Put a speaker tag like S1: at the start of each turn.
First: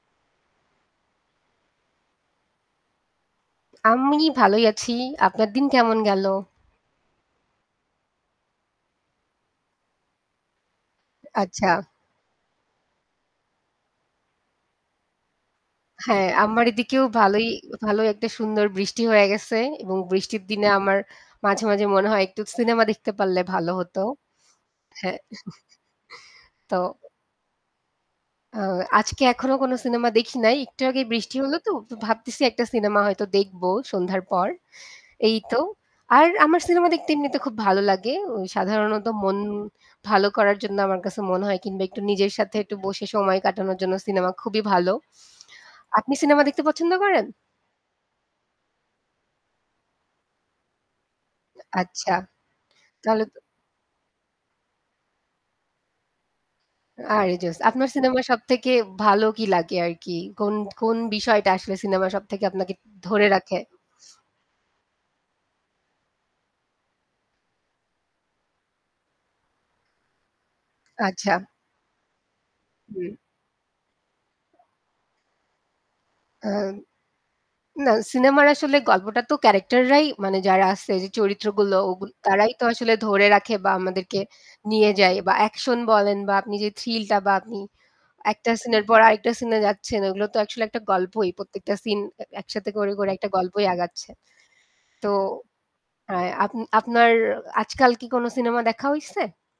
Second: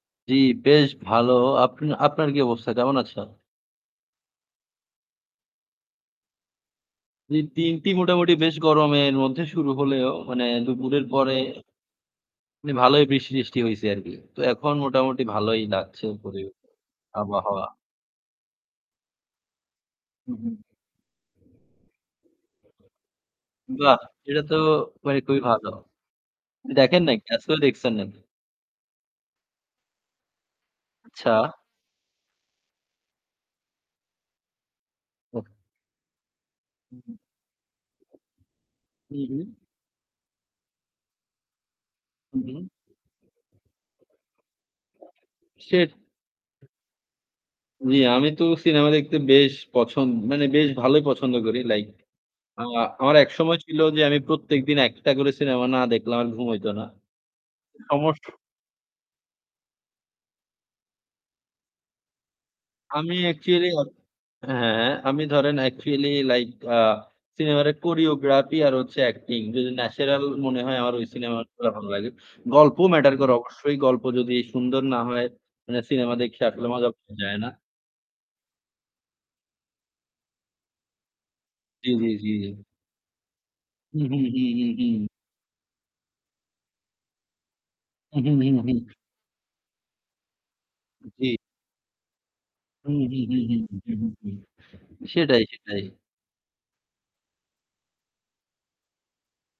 S1: জি, বেশ ভালো। আপ আপনার কি অবস্থা? কেমন আছেন?
S2: আমি ভালোই আছি, আপনার দিন কেমন গেল?
S1: জি, দিনটি মোটামুটি বেশ গরমের মধ্যে শুরু হলেও মানে দুপুরের পরে
S2: আচ্ছা।
S1: মানে ভালোই বৃষ্টি-টৃষ্টি হইছে আরকি। তো এখন মোটামুটি ভালোই লাগছে
S2: হ্যাঁ,
S1: পরিবেশ
S2: আমার এদিকেও ভালোই,
S1: আবহাওয়া।
S2: ভালোই একটা সুন্দর বৃষ্টি হয়ে গেছে। এবং
S1: হু,
S2: বৃষ্টির
S1: হুম।
S2: দিনে আমার মাঝে, মাঝে মনে হয় একটু সিনেমা দেখতে পারলে ভালো
S1: বাহ!
S2: হতো।
S1: এটা তো
S2: হ্যাঁ।
S1: মানে খুবই ভালো।
S2: তো
S1: দেখেন না একটা। আজকেও দেখছেন নাকি?
S2: আ আজকে এখনো কোন সিনেমা দেখি নাই। একটু আগে
S1: আচ্ছা।
S2: বৃষ্টি হল তো। তো ভাবতেছি একটা সিনেমা হয়তো দেখবো সন্ধ্যার পর। এই
S1: ওহ!
S2: তো। আর আমার সিনেমা
S1: হু,
S2: দেখতে
S1: হুম।
S2: এমনিতে খুব ভালো লাগে। সাধারণত
S1: হু,
S2: মন
S1: হুম।
S2: ভালো করার জন্য আমার কাছে মনে হয় কিংবা একটু নিজের
S1: হু,
S2: সাথে
S1: হুম।
S2: একটু বসে সময় কাটানোর জন্য সিনেমা খুবই ভালো।
S1: সিট!
S2: আপনি সিনেমা দেখতে
S1: হুম।
S2: পছন্দ করেন?
S1: জ্বি, আমি তো সিনেমা দেখতে বেশ পছন মানে বেশ ভালোই পছন্দ করি। লাইক
S2: আচ্ছা
S1: আ আমার
S2: তাহলে তো
S1: একসময় ছিল যে আমি প্রত্যেকদিন ১ টা করে সিনেমা না দেখলে আমার ঘুম হইত না।
S2: আরে জোস। আপনার সিনেমার
S1: সমস্যা
S2: সব থেকে ভালো কি লাগে আর কি? কোন, কোন বিষয়টা আসলে সিনেমা সব থেকে আপনাকে
S1: আমি
S2: ধরে রাখে?
S1: অ্যাকচুয়ালি [unintelligible] হ্যাঁ, হ্যাঁ। আমি ধরেন অ্যাকচুয়ালি লাইক আ সিনেমার ওই কোরিওগ্রাফি আর হচ্ছে অ্যাক্টিং যদি ন্যাচারাল মনে হয় আমার ওই
S2: আচ্ছা।
S1: সিনেমাগুলা ভাল লাগে। গল্প
S2: হুম।
S1: ম্যাটার করে অবশ্যই। গল্প যদি সুন্দর না হয় মানে সিনেমা দেখে আসলে
S2: আম
S1: মজা পাওয়া যায় না।
S2: না সিনেমার আসলে গল্পটা তো ক্যারাক্টার রাই মানে যারা আছে যে চরিত্রগুলো
S1: জি,
S2: ওগুল
S1: জি,
S2: তারাই
S1: জি।
S2: তো আসলে ধরে রাখে বা
S1: হুম,
S2: আমাদেরকে
S1: হুম, হুম, হুম,
S2: নিয়ে
S1: হুম।
S2: যায় বা অ্যাকশন বলেন বা আপনি যে থ্রিলটা বা আপনি
S1: হুম, হুম,
S2: একটা
S1: হুম, হুম।
S2: সিনের পর আরেকটা সিনে যাচ্ছেন, ওগুলো তো আসলে একটা গল্পই।
S1: জি।
S2: প্রত্যেকটা সিন এ একসাথে করে
S1: হুম,
S2: করে
S1: হুম,
S2: একটা
S1: হুম,
S2: গল্পই
S1: হুম, হুম,
S2: আগাচ্ছে।
S1: হুম।
S2: তো
S1: সেটাই, সেটাই।
S2: আ আপ আপনার আ আজকাল কি কোন সিনেমা দেখা হইছে?